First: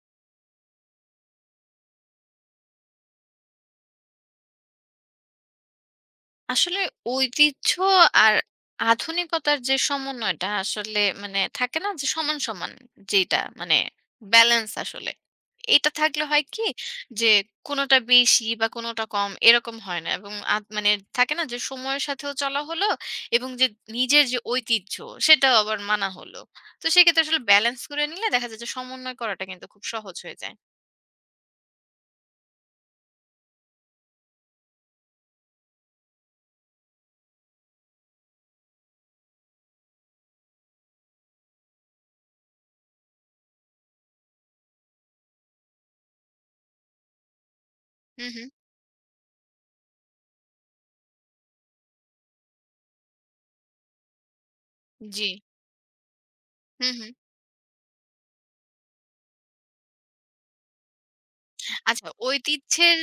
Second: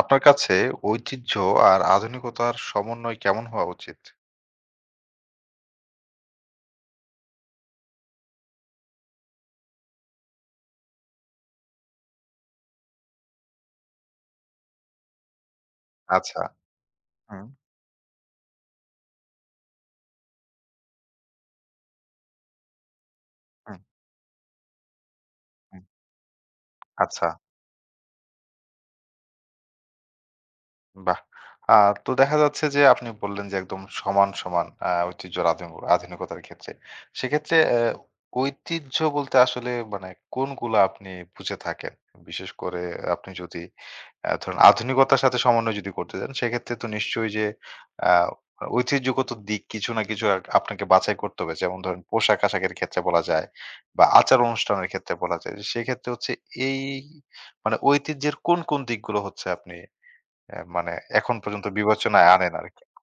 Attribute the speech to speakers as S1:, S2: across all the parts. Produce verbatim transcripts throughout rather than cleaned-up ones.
S1: আপনার কাছে ঐতিহ্য আর আধুনিকতার সমন্বয় কেমন হওয়া উচিত?
S2: আসলে ঐতিহ্য আর আধুনিকতার যে সমন্বয়টা আসলে মানে থাকে না যে সমান সমান যেটা মানে ব্যালেন্স আসলে এটা থাকলে
S1: আচ্ছা।
S2: হয় কি যে
S1: হুম,
S2: কোনোটা বেশি বা কোনোটা কম এরকম হয় না এবং আ- মানে থাকে না যে সময়ের সাথেও চলা হলো এবং যে
S1: হুম,
S2: নিজের যে ঐতিহ্য সেটাও আবার
S1: হুম।
S2: মানা হলো। তো সেক্ষেত্রে
S1: আচ্ছা।
S2: আসলে ব্যালেন্স করে নিলে দেখা যায় যে সমন্বয় করাটা কিন্তু খুব সহজ হয়ে যায়।
S1: বাহ! আ তো দেখা যাচ্ছে যে আপনি বললেন যে একদম সমান, সমান আ ঐতিহ্যর আধুন আধুনিকতার ক্ষেত্রে। সেক্ষেত্রে অ্যা ঐতিহ্য বলতে আসলে মানে কোনগুলা আপনি বুঝে থাকেন? বিশেষ করে আপনি যদি অ্যা ধরেন আধুনিকতার সাথে সমন্বয় যদি করতে যান, সেক্ষেত্রে তো নিশ্চয়ই যে আ
S2: হুম হুম
S1: ঐতিহ্যগত দিক কিছু না কিছু আ আপনাকে বাছাই করতে হবে। যেমন ধরেন পোশাক-আশাকের ক্ষেত্রে বলা যায় বা আচার-অনুষ্ঠানের ক্ষেত্রে
S2: জি।
S1: বলা যায়। যে সেক্ষেত্রে হচ্ছে এই
S2: হুম হুম
S1: মানে ঐতিহ্যের কোন, কোন দিকগুলো হচ্ছে আপনি অ্যা মানে এখন পর্যন্ত
S2: আচ্ছা,
S1: বিবেচনায় আনেন আরকি।
S2: ঐতিহ্যের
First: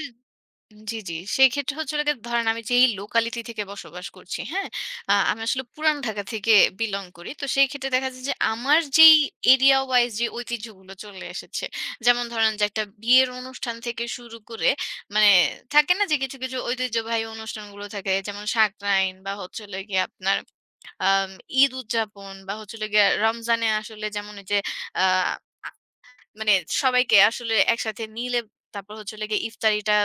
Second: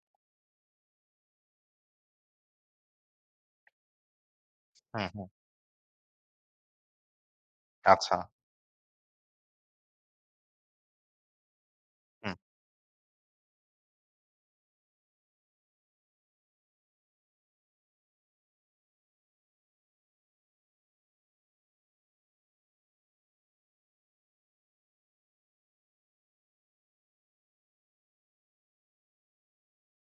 S2: জি, জি। সেক্ষেত্রে হচ্ছে হলো গিয়ে ধরেন আমি যেই লোকালিটি থেকে বসবাস করছি, হ্যাঁ?
S1: হুম,
S2: আ
S1: হুম।
S2: আমি আসলে পুরান ঢাকা থেকে belong করি। তো সেই ক্ষেত্রে দেখা
S1: আচ্ছা।
S2: যায় যে আমার যেই area wise যে ঐতিহ্যগুলো চলে এসেছে, যেমন
S1: হুম।
S2: ধরেন যে একটা বিয়ের অনুষ্ঠান থেকে শুরু করে মানে থাকে না যে কিছু, কিছু ঐতিহ্যবাহী অনুষ্ঠানগুলো থাকে, যেমন সাকরাইন বা হচ্ছে হলো গিয়ে আপনার আম ঈদ উদযাপন বা হচ্ছে হলো গিয়ে রমজানে আসলে, যেমন এই যে আ আ মানে সবাইকে আসলে একসাথে মিলে তারপর হচ্ছে হলো গিয়ে ইফতারিটা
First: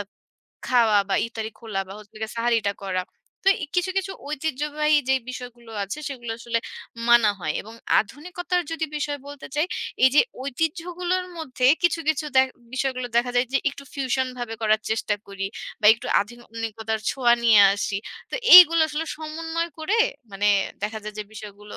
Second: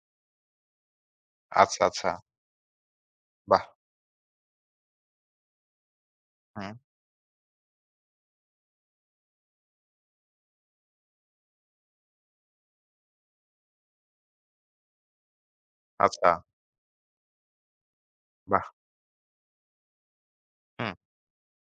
S2: খাওয়া বা ইফতারি খোলা
S1: আচ্ছা,
S2: বা
S1: আচ্ছা।
S2: হচ্ছে গিয়ে সাহারিটা করা। তো
S1: বাহ!
S2: এ কিছু, কিছু ঐতিহ্যবাহী যে বিষয়গুলো আছে সেগুলো আসলে
S1: হুম।
S2: মানা হয় এবং আধুনিকতার যদি বিষয় বলতে চাই, এই যে ঐতিহ্যগুলোর মধ্যে কিছু, কিছু দে বিষয়গুলো দেখা যায় যে একটু ফিউশন ভাবে করার চেষ্টা করি বা একটু
S1: আচ্ছা।
S2: আধুনিকতার ছোঁয়া নিয়ে আসি। তো
S1: বাহ!
S2: এইগুলো আসলে সমন্বয় করে মানে
S1: হুম,
S2: দেখা যায় যে বিষয়গুলো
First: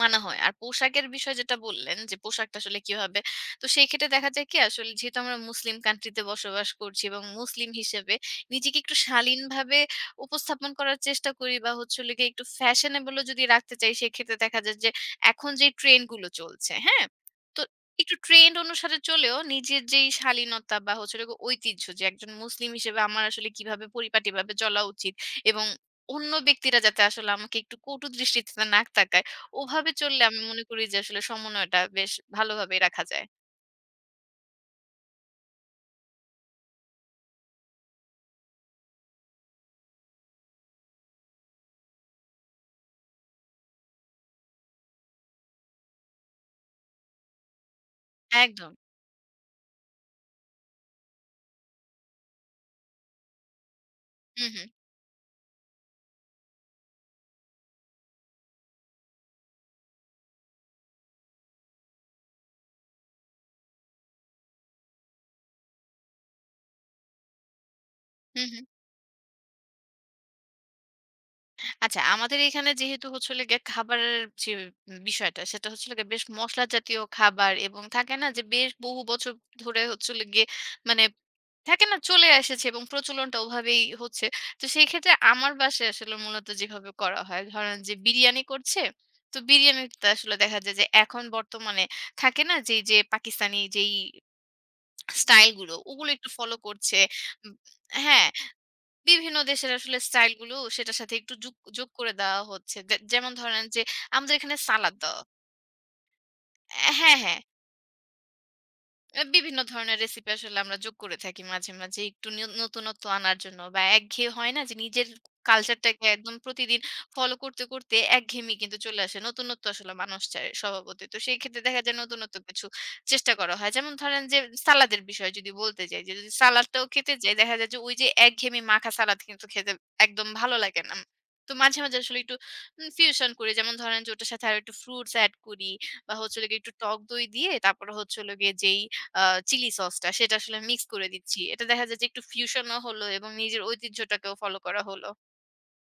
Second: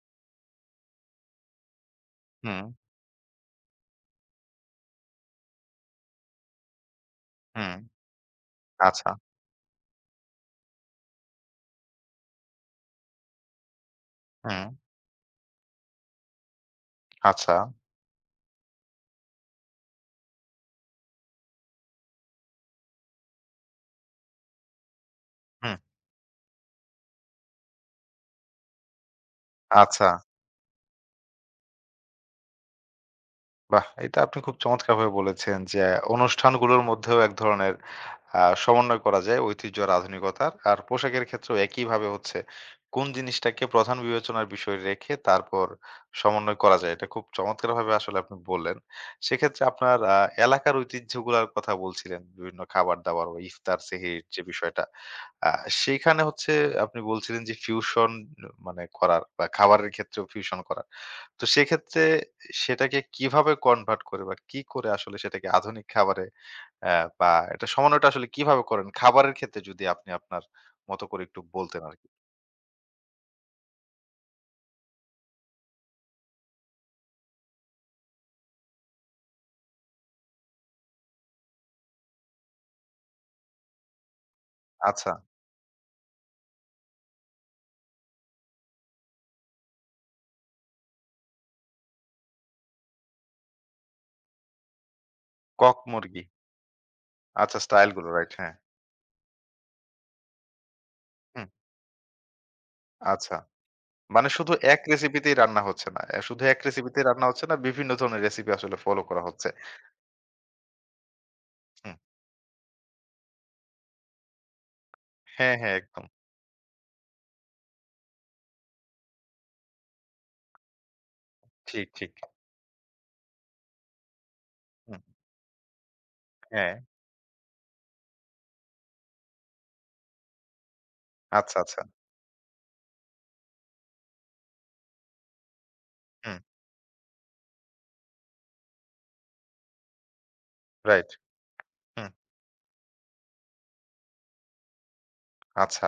S2: মানা হয়। আর পোশাকের বিষয় যেটা বললেন যে, পোশাকটা
S1: হুম,
S2: আসলে কিভাবে, তো সেই ক্ষেত্রে দেখা যায় কি আসলে যেহেতু আমরা মুসলিম কান্ট্রিতে বসবাস করছি এবং মুসলিম
S1: হুম।
S2: হিসেবে নিজেকে একটু
S1: আচ্ছা।
S2: শালীনভাবে উপস্থাপন করার চেষ্টা করি বা হচ্ছে হলো গিয়ে একটু ফ্যাশনেবল ও যদি রাখতে চাই, সেক্ষেত্রে দেখা
S1: হুম।
S2: যায় যে এখন যে ট্রেন্ড গুলো চলছে, হ্যাঁ?
S1: আচ্ছা।
S2: তো একটু ট্রেন্ড অনুসারে চলেও নিজের যেই শালীনতা বা হচ্ছে হলো গিয়ে ঐতিহ্য, যে একজন মুসলিম হিসেবে আমার আসলে কিভাবে পরিপাটিভাবে চলা উচিত এবং
S1: হুম।
S2: অন্য ব্যক্তিরা যাতে আসলে আমাকে একটু কটু দৃষ্টিতে না তাকায়, ওভাবে
S1: আচ্ছা।
S2: চললে আমি মনে করি যে আসলে সমন্বয়টা বেশ ভালোভাবেই রাখা যায়।
S1: বাহ! এটা আপনি খুব চমৎকারভাবে বলেছেন যে, অনুষ্ঠানগুলোর মধ্যেও এক ধরনের আ সমন্বয় করা যায় ঐতিহ্য আর আধুনিকতার। আর পোশাকের ক্ষেত্রেও একইভাবে হচ্ছে কোন জিনিসটাকে প্রধান বিবেচনার বিষয় রেখে তারপর সমন্বয় করা যায়। এটা খুব চমৎকারভাবে আসলে আপনি
S2: একদম।
S1: বললেন। সেক্ষেত্রে আপনার আ এলাকার ঐতিহ্যগুলার কথা বলছিলেন। বিভিন্ন খাবার-দাবার বা ইফতার, সেহরির যে
S2: হুম, হুম।
S1: বিষয়টা। আ সেইখানে হচ্ছে আপনি বলছিলেন যে ফিউশন মানে করার বা খাবারের ক্ষেত্রেও ফিউশন করার। তো সেক্ষেত্রে সেটাকে কিভাবে কনভার্ট করে বা কি করে আসলে সেটাকে আধুনিক খাবারে অ্যা বা এটা সমন্বয়টা আসলে
S2: হুম,
S1: কিভাবে
S2: হুম।
S1: করেন? খাবারের ক্ষেত্রে যদি আপনি আপনার মতো করে একটু বলতেন
S2: আচ্ছা,
S1: আরকি।
S2: আমাদের এখানে যেহেতু হচ্ছে হলো গিয়ে খাবারের যে বিষয়টা, সেটা হচ্ছে হলো গিয়ে বেশ মসলা জাতীয় খাবার এবং থাকে না যে বেশ বহু বছর ধরে হচ্ছে হলো গিয়ে মানে থাকে না চলে এসেছে এবং প্রচলনটা ওভাবেই হচ্ছে। তো সেই
S1: আচ্ছা,
S2: ক্ষেত্রে আমার বাসায় আসলে মূলত যেভাবে করা হয়, ধরেন যে বিরিয়ানি করছে, তো বিরিয়ানিটা আসলে দেখা যায় যে এখন বর্তমানে থাকে না যে এই যে পাকিস্তানি যেই স্টাইল গুলো,
S1: কক
S2: ওগুলো
S1: মুরগি।
S2: একটু ফলো করছে। উম
S1: আচ্ছা, স্টাইল গুলো
S2: হ্যাঁ,
S1: রাইট, হ্যাঁ।
S2: বিভিন্ন দেশের আসলে স্টাইল গুলো সেটার সাথে একটু
S1: হুম,
S2: যুগ যোগ করে দেওয়া হচ্ছে। দে যেমন
S1: আচ্ছা।
S2: ধরেন যে
S1: মানে
S2: আমাদের
S1: শুধু
S2: এখানে
S1: এক
S2: সালাদ দেওয়া,
S1: রেসিপিতেই রান্না হচ্ছে না। অ্যা শুধু এক রেসিপিতেই
S2: হ্যাঁ,
S1: রান্না
S2: হ্যাঁ।
S1: হচ্ছে না, বিভিন্ন ধরনের রেসিপি আসলে ফলো করা
S2: আ
S1: হচ্ছে।
S2: বিভিন্ন ধরনের রেসিপি আসলে আমরা যোগ করে থাকি মাঝে,
S1: হুম।
S2: মাঝে একটু নিউ নতুনত্ব আনার জন্য বা একঘেয়ে হয় না যে নিজের
S1: হ্যাঁ, হ্যাঁ,
S2: কালচারটাকে
S1: একদম।
S2: একদম প্রতিদিন ফলো করতে, করতে একঘেয়েমি কিন্তু চলে আসে। নতুনত্ব আসলে মানুষ চায় স্বভাবতই। তো সেই ক্ষেত্রে দেখা
S1: ঠিক,
S2: যায়
S1: ঠিক।
S2: নতুনত্ব কিছু চেষ্টা করা হয়। যেমন ধরেন যে সালাদের
S1: হুম,
S2: বিষয়ে যদি বলতে যাই, যে যদি
S1: হ্যাঁ।
S2: সালাদটাও খেতে যাই দেখা যায় যে ওই যে একঘেয়েমি মাখা সালাদ কিন্তু খেতে একদম ভালো লাগে না। তো
S1: আচ্ছা,
S2: মাঝে,
S1: আচ্ছা।
S2: মাঝে আসলে একটু উম ফিউশন করি। যেমন ধরেন যে ওটার সাথে আরো একটু ফ্রুটস এড করি বা হচ্ছে
S1: হুম,
S2: হলো গিয়ে একটু টক দই দিয়ে তারপরে হচ্ছে হলো গিয়ে যেই আ চিলি সসটা সেটা আসলে মিক্স করে
S1: রাইট।
S2: দিচ্ছি। এটা দেখা যায় যে
S1: হুম।
S2: একটু ফিউশনও হলো এবং নিজের ঐতিহ্যটাকেও ফলো করা হলো।
S1: আচ্ছা।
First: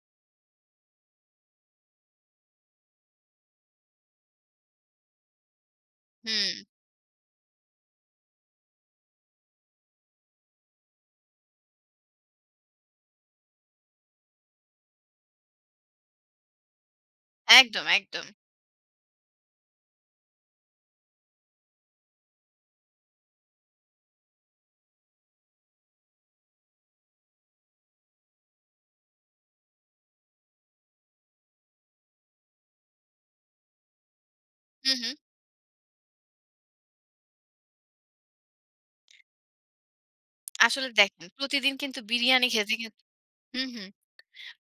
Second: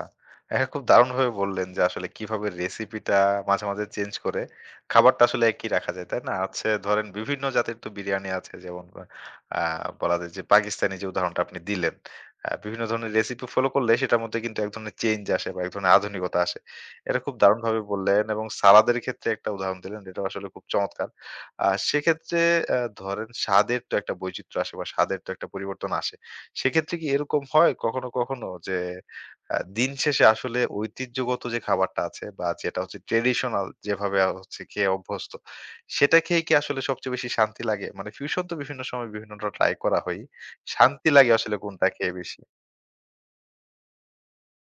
S1: হ্যাঁ, খুব দারুণভাবে বললেন যে আসলে কিভাবে রেসিপিটা মাঝে, মাঝে চেঞ্জ করে খাবারটা আসলে একই রাখা যায়, তাই না?
S2: হুম,
S1: হচ্ছে ধরেন বিভিন্ন জাতের তো বিরিয়ানি আছে যেমন আ বলা যায় যে পাকিস্তানি যে উদাহরণটা আপনি দিলেন। আ বিভিন্ন ধরনের রেসিপি ফলো করলে সেটার মধ্যে কিন্তু এক ধরনের চেঞ্জ আসে বা এক ধরনের আধুনিকতা আসে। এটা খুব দারুণভাবে
S2: একদম,
S1: বললেন
S2: একদম।
S1: এবং সালাদের ক্ষেত্রে একটা উদাহরণ দিলেন, এটাও আসলে খুব চমৎকার। আ সেক্ষেত্রে আ ধরেন স্বাদের তো একটা বৈচিত্র্য আসে বা স্বাদের তো একটা পরিবর্তন আসে। সেক্ষেত্রে কি এরকম হয় কখনো, কখনো যে আ দিন শেষে আসলে ঐতিহ্যগত যে খাবারটা আছে বা যেটা হচ্ছে ট্রেডিশনাল যেভাবে আ হচ্ছে
S2: হু,
S1: খেয়ে
S2: হু।
S1: অভ্যস্ত, সেটা খেয়ে কি আসলে সবচেয়ে বেশি শান্তি লাগে? মানে ফিউশন তো বিভিন্ন সময় বিভিন্নটা ট্রাই করা হয়ই।
S2: আসলে
S1: শান্তি
S2: দেখেন
S1: লাগে আসলে
S2: প্রতিদিন
S1: কোনটা
S2: কিন্তু
S1: খেয়ে বেশি?
S2: বিরিয়ানি খেতে কিন্তু হু, হু,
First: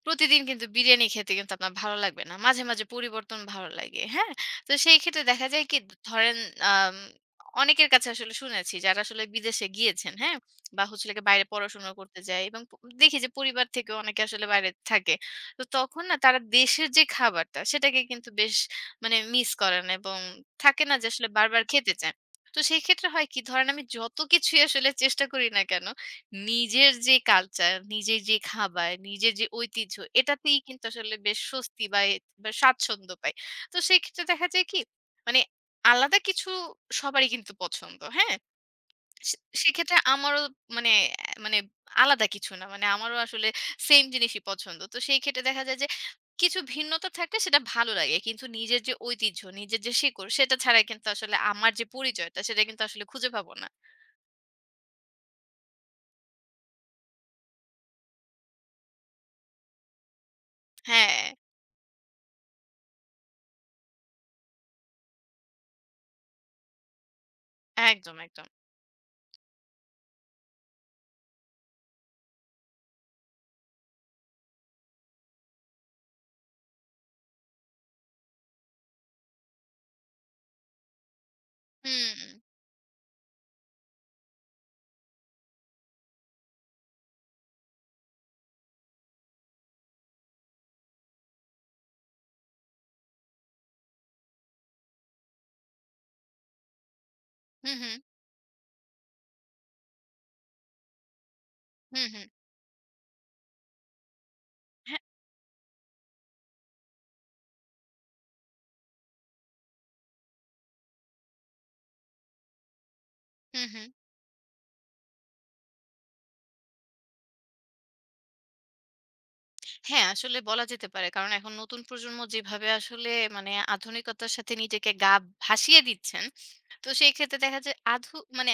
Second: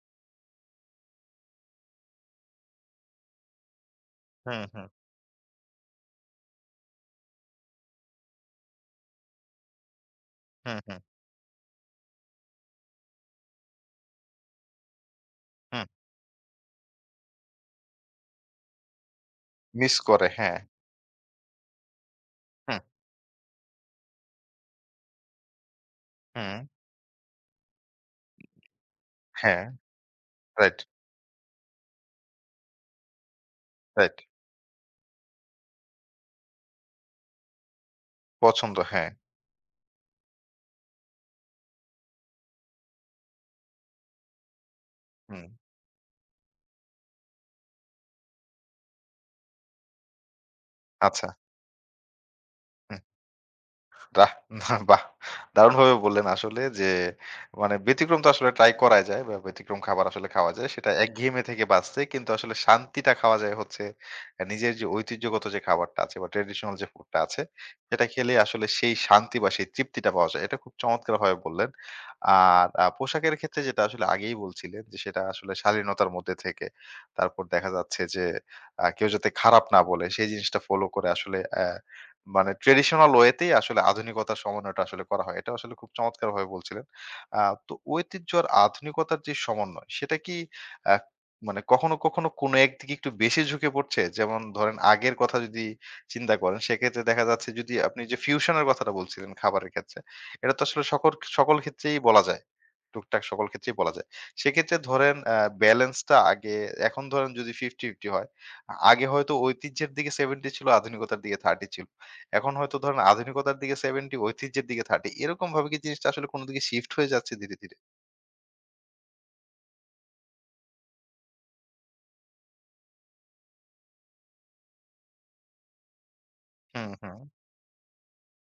S2: প্রতিদিন কিন্তু বিরিয়ানি খেতে কিন্তু আপনার ভালো লাগবে না। মাঝে, মাঝে পরিবর্তন ভালো লাগে। হ্যাঁ?
S1: হুম,
S2: তো
S1: হুম,
S2: সেই ক্ষেত্রে দেখা যায় কি, ধরেন আম অনেকের কাছে আসলে শুনেছি যারা আসলে বিদেশে গিয়েছেন, হ্যাঁ?
S1: হুম,
S2: বা
S1: হুম,
S2: হচ্ছে হলো গিয়ে বাইরে পড়াশোনা করতে যায় এবং প দেখি যে পরিবার থেকেও অনেকে আসলে বাইরে থাকে। তো
S1: হুম।
S2: তখন না তারা দেশের যে খাবারটা সেটাকে কিন্তু বেশ মানে মিস করেন
S1: মিস
S2: এবং
S1: করে, হ্যাঁ।
S2: থাকে না যে আসলে বারবার খেতে চায়। তো
S1: হুম,
S2: সেই ক্ষেত্রে হয় কি, ধরেন আমি যত কিছুই আসলে চেষ্টা করি না কেন,
S1: হুম।
S2: নিজের যে কালচার, নিজের যে খাবার, নিজের যে
S1: হ্যাঁ,
S2: ঐতিহ্য, এটাতেই
S1: রাইট,
S2: কিন্তু আসলে বেশ স্বস্তি বা এ বা স্বাচ্ছন্দ্য পাই। তো
S1: রাইট।
S2: সেক্ষেত্রে দেখা যায় কি, মানে আলাদা কিছু সবারই কিন্তু পছন্দ, হ্যাঁ?
S1: পছন্দ, হ্যাঁ।
S2: সে সেক্ষেত্রে আমারও মানে অ্যা মানে আলাদা কিছু না। মানে আমারও আসলে সেইম জিনিসই পছন্দ। তো সেই ক্ষেত্রে
S1: হুম,
S2: দেখা যায় যে কিছু ভিন্নতা থাকলে সেটা ভালো লাগে। কিন্তু নিজের যে ঐতিহ্য, নিজের যে শিকড় সেটা ছাড়া কিন্তু
S1: আচ্ছা।
S2: আসলে আমার যে পরিচয়টা সেটা কিন্তু
S1: হুম।
S2: আসলে খুঁজে পাবো না।
S1: বাহ! না, বাহ! দারুণভাবে বললেন আসলে যে মানে ব্যতিক্রম তো আসলে ট্রাই করাই যায় বা ব্যতিক্রম খাবার আসলে খাওয়া যায়। সেটা
S2: হ্যাঁ,
S1: একঘেয়েমি থেকে বাঁচতে কিন্তু আসলে শান্তিটা খাওয়া যায় হচ্ছে আ নিজের যে ঐতিহ্যগত যে খাবারটা আছে বা ট্র্যাডিশনাল যে ফুডটা আছে সেটা
S2: একদম,
S1: খেলে
S2: একদম।
S1: আসলে সেই শান্তি বা সেই তৃপ্তিটা পাওয়া যায়। এটা খুব চমৎকারভাবে বললেন। আর আ পোশাকের ক্ষেত্রে যেটা আসলে আগেই বলছিলেন যে সেটা আসলে শালীনতার মধ্যে থেকে তারপর দেখা যাচ্ছে যে আ কেউ যাতে খারাপ না বলে সেই জিনিসটা ফলো করে আসলে অ্যা
S2: হুম,
S1: মানে ট্র্যাডিশনাল ওয়েতেই আসলে আধুনিকতার সমন্বয়টা আসলে করা হয়। এটা আসলে খুব চমৎকারভাবে বলছিলেন। আ তো ঐতিহ্য আর আধুনিকতার যে সমন্বয়, সেটা কি আ মানে কখনো, কখনো কোনো একদিকে একটু বেশি ঝুঁকে পড়ছে? যেমন ধরেন আগের কথা যদি চিন্তা করেন, সেক্ষেত্রে দেখা যাচ্ছে
S2: হুম,
S1: যদি
S2: হুম।
S1: আপনি যে ফিউশন এর কথাটা বলছিলেন খাবারের ক্ষেত্রে, এটা তো আসলে সকর সকল ক্ষেত্রেই
S2: হুম,
S1: বলা
S2: হুম।
S1: যায়। টুকটাক সকল ক্ষেত্রেই বলা যায়। সেক্ষেত্রে
S2: হ্যাঁ,
S1: ধরেন আ ব্যালেন্সটা আগে এখন ধরেন যদি পঞ্চাশ পঞ্চাশ হয়, আ আগে হয়তো ঐতিহ্যের দিকে সত্তর ছিল, আধুনিকতার দিকে ত্রিশ ছিল। এখন হয়তো ধরেন আধুনিকতার
S2: হুম,
S1: দিকে
S2: হুম।
S1: সত্তর, ঐতিহ্যের দিকে ত্রিশ এরকম ভাবে কি জিনিসটা আসলে কোন দিকে শিফট হয়ে যাচ্ছে ধীরে, ধীরে?
S2: হ্যাঁ, আসলে বলা যেতে পারে। কারণ এখন নতুন প্রজন্ম যেভাবে আসলে মানে আধুনিকতার সাথে নিজেকে গা ভাসিয়ে দিচ্ছেন, তো
S1: হুম,
S2: সেই
S1: হুম।
S2: ক্ষেত্রে দেখা যায় আধু মানে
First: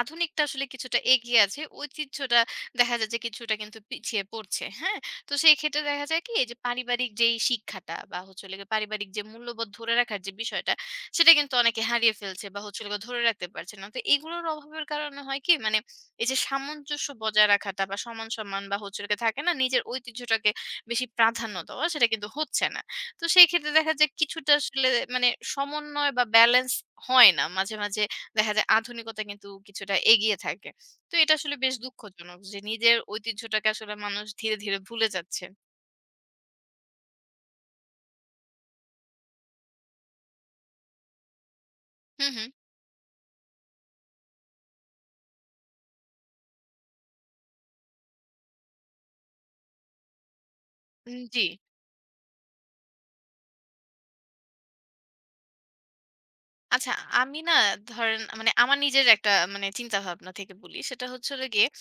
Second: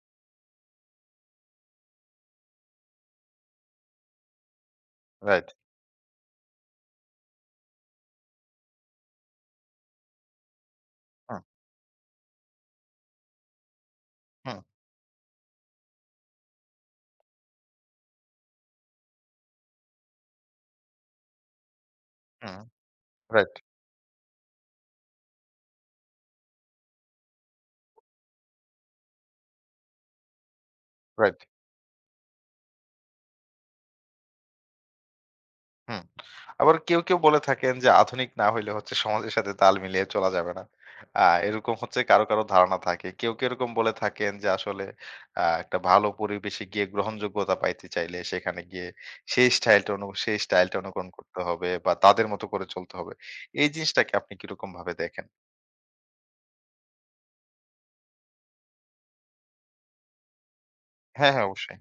S2: আধুনিকটা আসলে কিছুটা এগিয়ে আছে। ঐতিহ্যটা দেখা যায় যে কিছুটা কিন্তু পিছিয়ে পড়ছে। হ্যাঁ? তো
S1: রাইট।
S2: সেই ক্ষেত্রে দেখা যায় কি? যে পারিবারিক যেই শিক্ষাটা বা হচ্ছে হলো গিয়ে পারিবারিক যে মূল্যবোধ ধরে রাখার যে বিষয়টা, সেটা
S1: হুম,
S2: কিন্তু অনেকে হারিয়ে ফেলছে বা হচ্ছে হলো গিয়ে ধরে রাখতে পারছে না। তো এগুলোর
S1: হুম,
S2: অভাবের কারণে হয় কি? মানে এই যে সামঞ্জস্য বজায় রাখাটা বা সমান সম্মান বা হচ্ছে হলো গিয়ে থাকে না? নিজের ঐতিহ্যটাকে বেশি প্রাধান্য দেওয়া, সেটা কিন্তু
S1: হুম।
S2: হচ্ছে না। তো সেই
S1: রাইট,
S2: ক্ষেত্রে দেখা যায় কিছুটা আসলে মানে সমন্বয় বা ব্যালেন্স হয় না। মাঝে, মাঝে দেখা যায় আধুনিকতা কিন্তু কিছুটা এগিয়ে থাকে। তো এটা
S1: রাইট।
S2: আসলে বেশ দুঃখজনক যে নিজের ঐতিহ্যটাকে আসলে মানুষ ধীরে, ধীরে ভুলে যাচ্ছে।
S1: হুম। আবার কেউ, কেউ বলে থাকেন যে আধুনিক না হইলে হচ্ছে সমাজের সাথে তাল মিলিয়ে চলা যাবে না। আ এরকম হচ্ছে কারো,
S2: হুম,
S1: কারো
S2: হুম।
S1: ধারণা থাকে। কেউ, কেউ এরকম বলে থাকেন যে আসলে আ একটা ভালো পরিবেশে গিয়ে গ্রহণযোগ্যতা পাইতে চাইলে সেখানে গিয়ে সেই স্টাইলটা অনু সেই স্টাইলটা অনুকরণ
S2: উম
S1: করতে
S2: জি।
S1: হবে বা তাদের মতো করে চলতে হবে। এই জিনিসটাকে আপনি কিরকম ভাবে দেখেন?
S2: আচ্ছা, আমি না ধরেন মানে আমার নিজের একটা মানে চিন্তাভাবনা থেকে বলি। সেটা হচ্ছে
S1: হ্যাঁ,
S2: হলো
S1: হ্যাঁ,
S2: গিয়ে
S1: অবশ্যই।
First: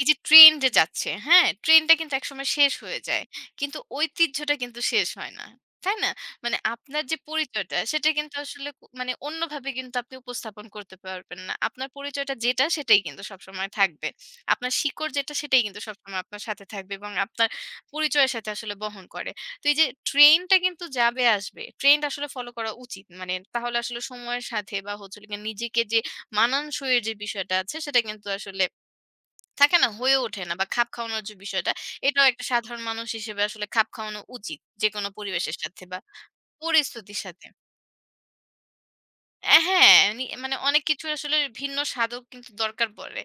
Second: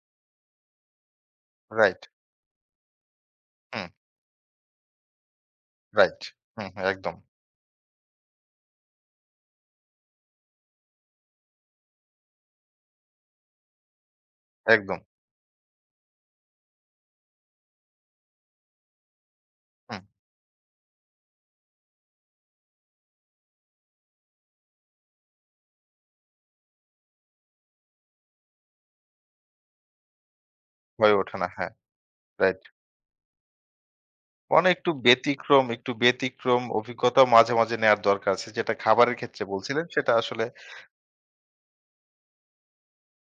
S2: এই যে ট্রেন যে যাচ্ছে, হ্যাঁ? ট্রেনটা
S1: রাইট।
S2: কিন্তু একসময় শেষ হয়ে যায়। কিন্তু
S1: হুম,
S2: ঐতিহ্যটা কিন্তু শেষ হয় না। তাই না?
S1: রাইট।
S2: মানে
S1: হুম, হুম,
S2: আপনার
S1: একদম,
S2: যে পরিচয়টা সেটা কিন্তু আসলে কো মানে অন্যভাবে কিন্তু আপনি উপস্থাপন করতে পারবেন না। আপনার পরিচয়টা যেটা সেটাই কিন্তু সবসময় থাকবে। আপনার
S1: একদম।
S2: শিকড় যেটা সেটাই কিন্তু সবসময় আপনার সাথে থাকবে এবং আপনার পরিচয়ের সাথে আসলে বহন করে। তো এই যে
S1: হুম,
S2: ট্রেনটা কিন্তু যাবে আসবে। ট্রেন্ড আসলে ফলো করা উচিত। মানে তাহলে আসলে সময়ের সাথে বা হচ্ছে হলো গিয়ে নিজেকে যে মানানসইয়ের যে বিষয়টা আছে সেটা কিন্তু আসলে থাকে না? হয়ে ওঠে না বা খাপ
S1: হয়ে
S2: খাওয়ানোর যে
S1: ওঠে না।
S2: বিষয়টা,
S1: হ্যাঁ,
S2: এটাও একটা
S1: রাইট।
S2: সাধারণ মানুষ হিসেবে আসলে খাপ খাওয়ানো উচিত।
S1: মানে একটু
S2: যেকোনো পরিবেশের
S1: ব্যতিক্রম,
S2: সাথে
S1: একটু
S2: বা
S1: ব্যতিক্রম
S2: পরিস্থিতির
S1: অভিজ্ঞতা
S2: সাথে।
S1: মাঝে, মাঝে নেয়ার দরকার আছে। যেটা খাবারের ক্ষেত্রে
S2: অ্যা
S1: বলছিলেন
S2: হ্যাঁ,
S1: সেটা
S2: নি
S1: আসলে
S2: মানে অনেক কিছু আসলে ভিন্ন স্বাদও কিন্তু দরকার পড়ে।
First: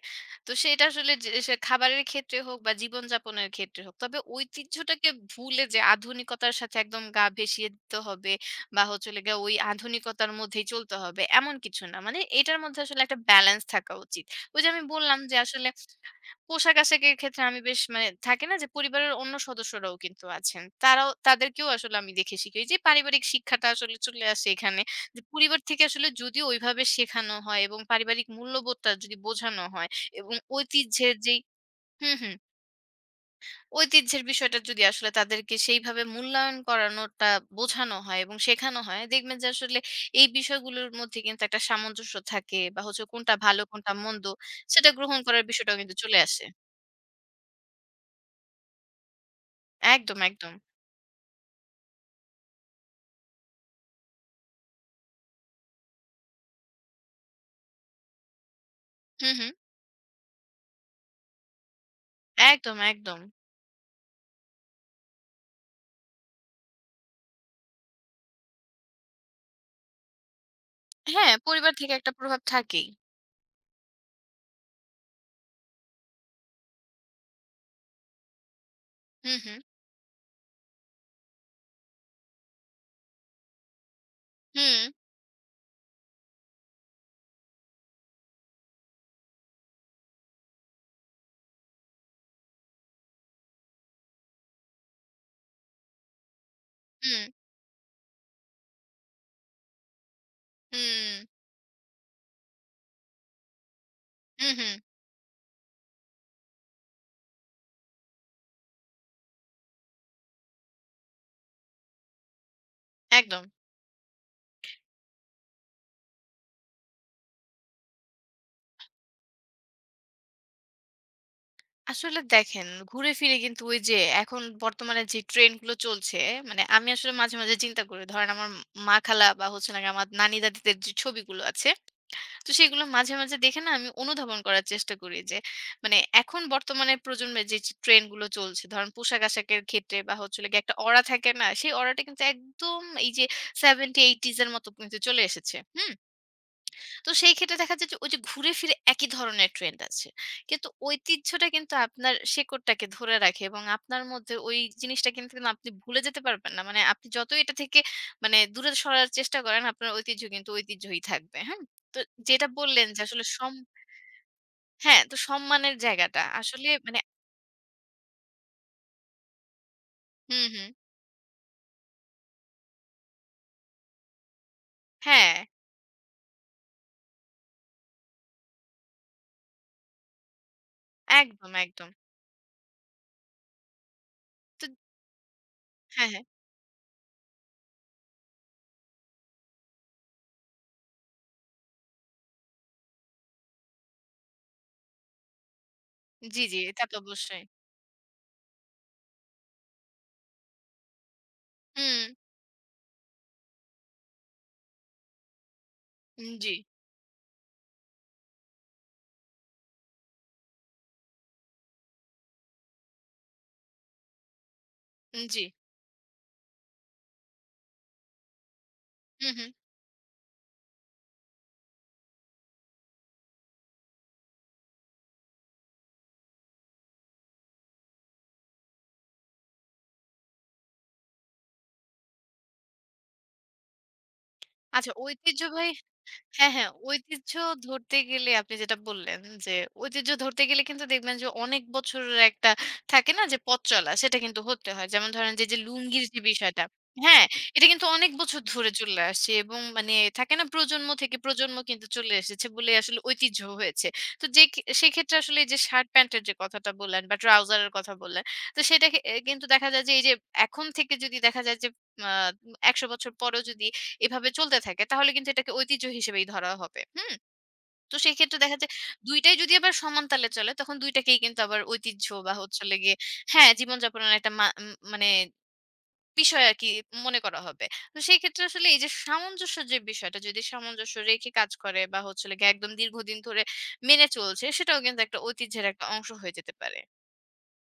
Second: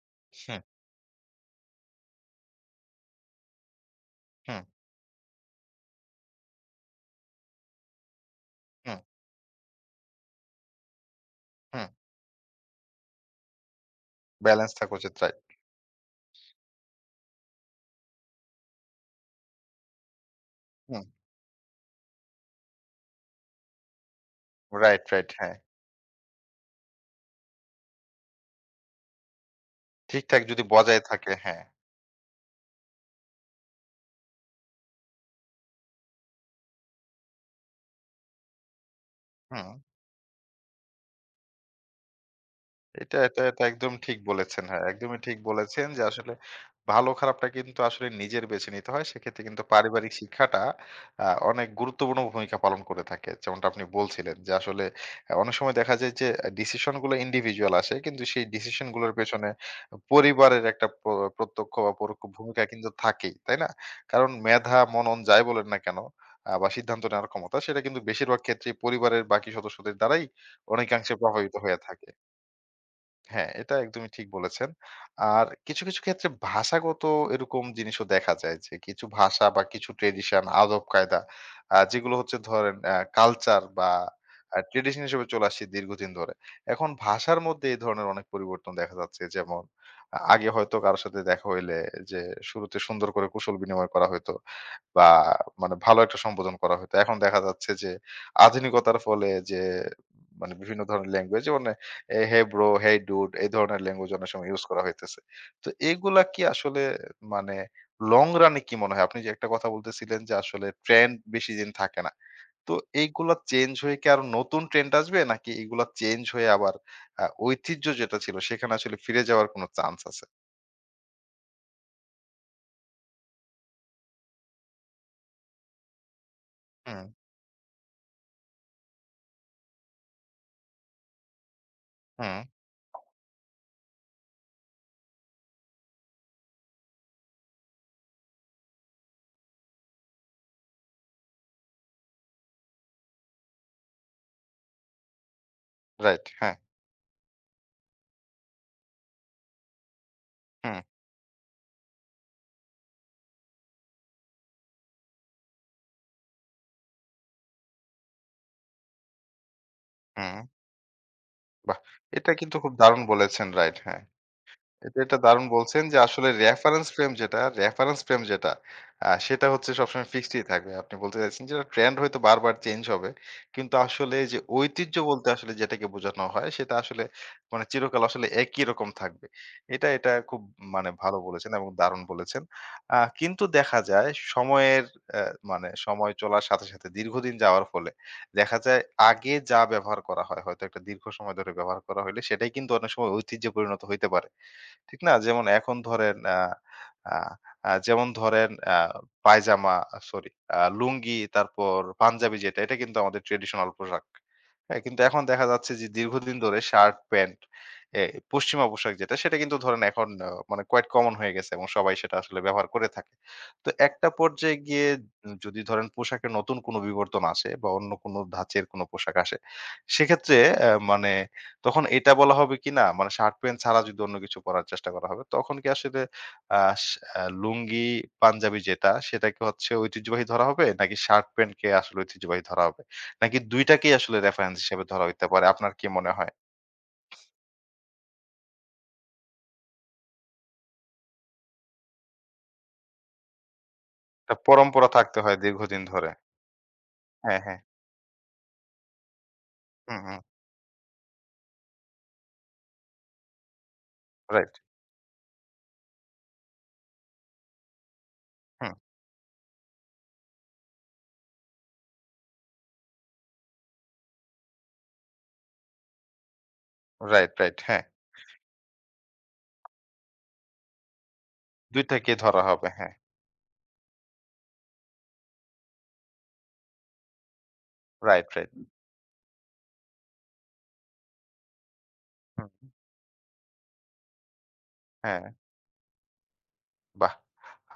S2: তো
S1: হুম,
S2: সেটা আসলে যে সে খাবারের ক্ষেত্রে হোক বা জীবনযাপনের ক্ষেত্রে হোক। তবে
S1: হুম,
S2: ঐতিহ্যটাকে ভুলে যে আধুনিকতার সাথে একদম গা ভেসিয়ে দিতে হবে বা
S1: হুম,
S2: হচ্ছে হলো গিয়ে ওই আধুনিকতার মধ্যেই চলতে হবে এমন কিছু
S1: হুম,
S2: না। মানে এটার মধ্যে আসলে একটা ব্যালেন্স থাকা উচিত। ওই যে
S1: ব্যালেন্স
S2: আমি
S1: থাকা উচিত।
S2: বললাম যে
S1: রাইট।
S2: আসলে পোশাক-আশাকের ক্ষেত্রে আমি বেশ মানে থাকে না যে পরিবারের অন্য সদস্যরাও কিন্তু আছেন।
S1: হুম,
S2: তারাও তাদেরকেও আসলে আমি দেখে শিখি। ওই যে পারিবারিক শিক্ষাটা আসলে চলে আসে এখানে।
S1: রাইট,
S2: যে
S1: রাইট। হ্যাঁ।
S2: পরিবার থেকে আসলে যদিও ওইভাবে শেখানো হয় এবং পারিবারিক মূল্যবোধটা যদি বোঝানো হয় এবং
S1: ঠিকঠাক যদি বজায়
S2: ঐতিহ্যের
S1: থাকে,
S2: যেই
S1: হ্যাঁ।
S2: হুম, হুম, ঐতিহ্যের বিষয়টা যদি আসলে তাদেরকে সেইভাবে মূল্যায়ন করানোটা বোঝানো হয় এবং শেখানো হয়, দেখবেন যে
S1: হুম।
S2: আসলে এই বিষয়গুলোর মধ্যে কিন্তু একটা সামঞ্জস্য থাকে বা হচ্ছে
S1: এটা,
S2: কোনটা
S1: এটা,
S2: ভালো,
S1: এটা
S2: কোনটা
S1: একদম ঠিক
S2: মন্দ
S1: বলেছেন। হ্যাঁ,
S2: সেটা গ্রহণ
S1: একদমই ঠিক
S2: করার বিষয়টাও
S1: বলেছেন
S2: কিন্তু
S1: যে
S2: চলে
S1: আসলে
S2: আসে।
S1: ভালো খারাপটা কিন্তু আসলে নিজের বেছে নিতে হয়। সেক্ষেত্রে কিন্তু পারিবারিক
S2: একদম, একদম।
S1: শিক্ষাটা আ অনেক গুরুত্বপূর্ণ ভূমিকা পালন করে থাকে। যেমনটা আপনি বলছিলেন যে আসলে আ অনেক সময় দেখা যায় যে আ ডিসিশন গুলো ইন্ডিভিজুয়াল আসে। কিন্তু সেই ডিসিশন গুলোর
S2: হুম,
S1: পেছনে
S2: হুম।
S1: পরিবারের একটা প্র প্রত্যক্ষ বা পরোক্ষ ভূমিকা
S2: একদম,
S1: কিন্তু
S2: একদম।
S1: থাকেই। তাই না? কারণ মেধা, মনন যাই বলেন না কেন আ বা সিদ্ধান্ত নেওয়ার ক্ষমতা সেটা কিন্তু বেশিরভাগ ক্ষেত্রেই পরিবারের বাকি সদস্যদের দ্বারাই অনেকাংশে
S2: হ্যাঁ,
S1: প্রভাবিত
S2: পরিবার
S1: হয়ে
S2: থেকে
S1: থাকে।
S2: একটা প্রভাব থাকেই।
S1: হ্যাঁ, এটা একদমই ঠিক বলেছেন। আর কিছু, কিছু ক্ষেত্রে ভাষাগত এরকম জিনিসও দেখা যায় যে কিছু
S2: হুম,
S1: ভাষা
S2: হুম।
S1: বা কিছু ট্র্যাডিশন, আদব-কায়দা আ যেগুলো হচ্ছে ধরেন আ কালচার বা আ
S2: হুম,
S1: ট্র্যাডিশন হিসেবে চলে আসছে দীর্ঘদিন ধরে। এখন ভাষার মধ্যে এই ধরনের অনেক পরিবর্তন দেখা যাচ্ছে। যেমন আ আগে হয়তো কারো সাথে দেখা হইলে যে শুরুতে সুন্দর করে কুশল বিনিময় করা হইতো। বা মানে ভালো একটা সম্বোধন করা হতো। এখন
S2: হুম,
S1: দেখা যাচ্ছে যে আধুনিকতার ফলে যে মানে বিভিন্ন
S2: হুম,
S1: ধরনের ল্যাঙ্গুয়েজ মানে এ "হে ব্রো", "হেই ডুড" এই ধরনের ল্যাঙ্গুয়েজ অনেক সময়
S2: হুম,
S1: ইউজ
S2: হুম।
S1: করা হইতেছে। তো এগুলা কি আসলে মানে লং রানে কি মনে হয়? আপনি যে একটা কথা বলতেছিলেন যে আসলে ট্রেন্ড বেশিদিন থাকে না। তো এইগুলা
S2: একদম।
S1: চেঞ্জ হয়ে কি আরো নতুন ট্রেন্ড আসবে? নাকি এগুলা চেঞ্জ হয়ে আবার আ ঐতিহ্য যেটা ছিল সেখানে আসলে ফিরে যাওয়ার কোনো চান্স আছে?
S2: আসলে দেখেন ঘুরে ফিরে কিন্তু ওই যে এখন বর্তমানে যে ট্রেন্ড গুলো চলছে, মানে আমি
S1: হুম,
S2: আসলে মাঝে, মাঝে চিন্তা করি। ধরেন আমার মা খালা বা হচ্ছে না গিয়ে আমার নানি দাদিদের যে ছবিগুলো আছে,
S1: হুম।
S2: তো সেগুলো মাঝে, মাঝে দেখে না আমি অনুধাবন করার চেষ্টা করি যে, মানে এখন বর্তমানে প্রজন্মের যে যে ট্রেন্ড গুলো চলছে, ধরেন পোশাক-আশাকের ক্ষেত্রে বা হচ্ছে হলো গিয়ে একটা অরা থাকে না? সেই অরাটা কিন্তু একদম এই যে সত্তর, আশির এর মতো কিন্তু চলে এসেছে। হুম?
S1: রাইট। হ্যাঁ।
S2: তো সেই ক্ষেত্রে দেখা যায় যে ওই যে ঘুরে ফিরে একই ধরনের ট্রেন্ড আছে। কিন্তু
S1: হুম,
S2: ঐতিহ্যটা কিন্তু আপনার শেকড়টাকে ধরে রাখে এবং আপনার মধ্যে ওই জিনিসটা কিন্তু না আপনি ভুলে যেতে পারবেন না। মানে আপনি যতই এটা থেকে মানে দূরে সরার চেষ্টা করেন আপনার ঐতিহ্য
S1: হুম।
S2: কিন্তু ঐতিহ্যই থাকবে। হ্যাঁ?
S1: বাহ!
S2: তো
S1: এটা
S2: যেটা
S1: কিন্তু খুব
S2: বললেন যে
S1: দারুণ
S2: আসলে
S1: বলেছেন।
S2: সম
S1: রাইট, হ্যাঁ। এটা
S2: হ্যাঁ, তো
S1: একটা দারুণ
S2: সম্মানের
S1: বলছেন যে
S2: জায়গাটা
S1: আসলে
S2: আসলে
S1: রেফারেন্স
S2: মানে
S1: ফ্রেম যেটা, রেফারেন্স ফ্রেম যেটা আ সেটা হচ্ছে সবসময়
S2: হুম,
S1: ফিক্সডই
S2: হুম।
S1: থাকবে। আপনি বলতে চাইছেন যে ট্রেন্ড হয়তো বারবার চেঞ্জ হবে। কিন্তু আসলে যে ঐতিহ্য বলতে
S2: হ্যাঁ,
S1: আসলে যেটাকে বোঝানো হয় সেটা আসলে মানে চিরকাল আসলে একই রকম থাকবে। এটা, এটা খুব মানে ভালো বলেছেন
S2: একদম,
S1: এবং
S2: একদম।
S1: দারুণ বলেছেন। আ কিন্তু দেখা যায়
S2: তো
S1: সময়ের অ্যা মানে
S2: হ্যাঁ,
S1: সময়
S2: হ্যাঁ।
S1: চলার সাথে, সাথে দীর্ঘদিন যাওয়ার ফলে দেখা যায় আগে যা ব্যবহার করা হয়, হয়তো একটা দীর্ঘ সময় ধরে ব্যবহার করা হইলে সেটাই কিন্তু অনেক সময় ঐতিহ্যে পরিণত হইতে পারে। ঠিক না? যেমন এখন ধরেন আ
S2: জি, জি। এটা তো
S1: আ
S2: অবশ্যই।
S1: আ যেমন ধরেন আ পায়জামা, সরি, আ লুঙ্গি তারপর
S2: হুম,
S1: পাঞ্জাবি যেটা এটা কিন্তু আমাদের ট্রেডিশনাল পোশাক। হ্যাঁ? কিন্তু এখন দেখা যাচ্ছে যে দীর্ঘদিন
S2: জি,
S1: ধরে শার্ট, প্যান্ট এ পশ্চিমা পোশাক যেটা সেটা কিন্তু ধরেন এখন আ মানে কোয়াইট কমন হয়ে গেছে এবং সবাই সেটা আসলে ব্যবহার করে থাকে। তো একটা পর্যায়ে গিয়ে উম
S2: জি।
S1: যদি ধরেন পোশাকের নতুন কোনো বিবর্তন আসে বা অন্য কোনো ধাঁচের কোনো পোশাক
S2: হুম,
S1: আসে,
S2: হুম।
S1: সেক্ষেত্রে অ্যা মানে তখন এটা বলা হবে কি না, মানে শার্ট প্যান্ট ছাড়া যদি অন্য কিছু পরার চেষ্টা করা হবে। তখন কি আসলে আ সা লুঙ্গি, পাঞ্জাবি যেটা সেটাকে হচ্ছে ঐতিহ্যবাহী ধরা হবে? নাকি শার্ট প্যান্টকে আসলে ঐতিহ্যবাহী ধরা হবে? নাকি দুই টাকেই আসলে রেফারেন্স হিসেবে
S2: আচ্ছা,
S1: ধরা হইতে পারে?
S2: ঐতিহ্যবাহী
S1: আপনার কি মনে হয়?
S2: হ্যাঁ, হ্যাঁ। ঐতিহ্য ধরতে গেলে আপনি যেটা বললেন যে, ঐতিহ্য ধরতে গেলে কিন্তু দেখবেন যে অনেক বছরের একটা থাকে না যে পথ চলা, সেটা
S1: একটা
S2: কিন্তু হতে হয়।
S1: পরম্পরা
S2: যেমন
S1: থাকতে
S2: ধরেন
S1: হয়
S2: যে, যে
S1: দীর্ঘদিন
S2: লুঙ্গির
S1: ধরে।
S2: যে বিষয়টা হ্যাঁ,
S1: হ্যাঁ, হ্যাঁ।
S2: এটা কিন্তু অনেক বছর ধরে চলে আসছে এবং মানে
S1: হুম, হুম।
S2: থাকে না প্রজন্ম থেকে প্রজন্ম কিন্তু চলে এসেছে বলে আসলে ঐতিহ্য হয়েছে। তো যে
S1: রাইট।
S2: খে সেক্ষেত্রে আসলে এই যে শার্ট প্যান্টের যে কথাটা বললেন বা ট্রাউজারের কথা বললেন, তো
S1: হুম।
S2: সেটা খে এ কিন্তু দেখা যায় যে এই যে এখন থেকে যদি দেখা যায় যে আ একশ বছর পরেও যদি এভাবে চলতে থাকে তাহলে কিন্তু এটাকে ঐতিহ্য হিসেবেই ধরা হবে। হুম?
S1: Right, right. হ্যাঁ।
S2: তো সেক্ষেত্রে দেখা যায় দুই টাই যদি আবার সমান তালে চলে, তখন দুই টাকেই কিন্তু আবার
S1: দুই
S2: ঐতিহ্য
S1: টাকেই
S2: বা
S1: ধরা
S2: হচ্ছে
S1: হবে।
S2: হলো
S1: হ্যাঁ।
S2: গিয়ে হ্যাঁ, জীবনযাপনের একটা মা উম মানে বিষয় আরকি মনে করা হবে। তো সেই
S1: রাইট,
S2: ক্ষেত্রে
S1: রাইট।
S2: আসলে এই যে সামঞ্জস্য যে বিষয়টা যদি সামঞ্জস্য রেখে কাজ করে বা হচ্ছে হলো গিয়ে
S1: হুম।
S2: একদম দীর্ঘদিন ধরে মেনে চলছে সেটাও কিন্তু একটা
S1: হ্যাঁ।
S2: ঐতিহ্যের একটা অংশ হয়ে যেতে পারে।
S1: বাহ!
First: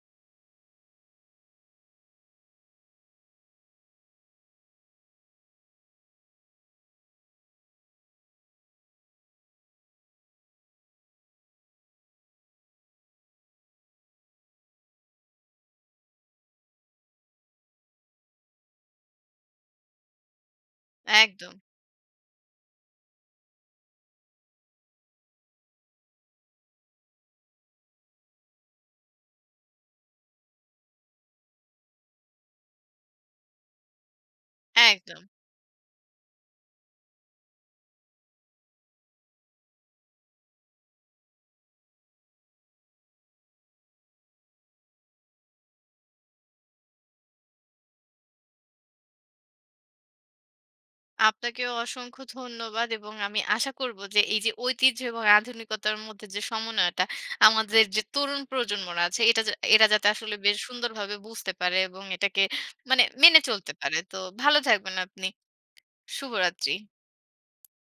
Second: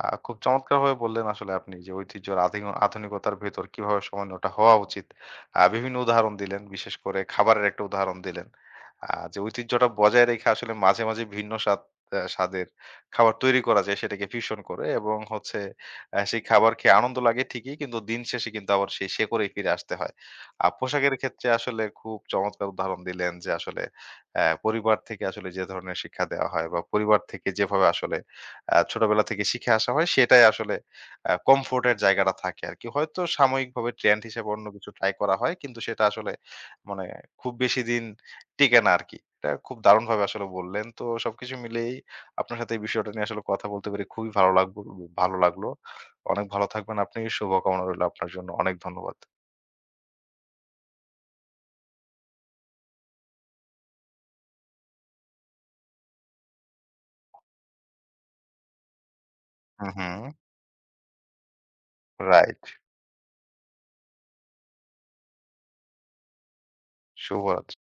S1: আ খুব চমৎকারভাবে বললেন আসলে আপনি যে ঐতিহ্য আর আধি আধুনিকতার ভেতর কিভাবে সমন্বয়টা হওয়া উচিত। আ বিভিন্ন উদাহরণ দিলেন, বিশেষ করে খাবারের একটা উদাহরণ দিলেন। আ যে ঐতিহ্যটা বজায় রেখে আসলে মাঝে, মাঝে ভিন্ন স্বাদ আ স্বাদের খাবার তৈরি করা যায় সেটাকে ফিউশন করে এবং হচ্ছে আ সেই খাবার খেয়ে আনন্দ লাগে ঠিকই কিন্তু দিন শেষে কিন্তু আবার সেই শেকড়েই ফিরে আসতে হয়। আ পোশাকের ক্ষেত্রে
S2: একদম,
S1: আসলে খুব চমৎকার উদাহরণ দিলেন যে আসলে অ্যা পরিবার থেকে আসলে যে ধরনের শিক্ষা দেওয়া হয় বা পরিবার থেকে যেভাবে আসলে আ ছোটবেলা থেকে শিখে আসা হয় সেটাই আসলে আ কমফোর্ট এর জায়গাটা থাকে আরকি। হয়তো সাময়িকভাবে ট্রেন্ড হিসেবে অন্য কিছু ট্রাই
S2: একদম।
S1: করা হয়। কিন্তু সেটা আসলে মানে খুব বেশিদিন টিকে না আরকি। এটা খুব দারুণভাবে আসলে বললেন। তো সবকিছু মিলিয়েই আপনার সাথে এই বিষয়টা নিয়ে আসলে কথা বলতে পেরে খুবই ভালো লাগবো ভালো লাগলো। অনেক ভালো থাকবেন আপনি। শুভকামনা রইলো আপনার জন্য। অনেক ধন্যবাদ।
S2: আপনাকেও অসংখ্য ধন্যবাদ এবং আমি আশা করব যে এই যে ঐতিহ্য এবং আধুনিকতার মধ্যে যে সমন্বয়টা আমাদের যে তরুণ প্রজন্মরা আছে এটা যা- এরা
S1: হুম,
S2: যাতে
S1: হুম।
S2: আসলে বেশ সুন্দরভাবে বুঝতে পারে এবং এটাকে
S1: রাইট।
S2: মানে মেনে চলতে পারে। তো ভালো থাকবেন আপনি। শুভরাত্রি।
S1: শুভরাত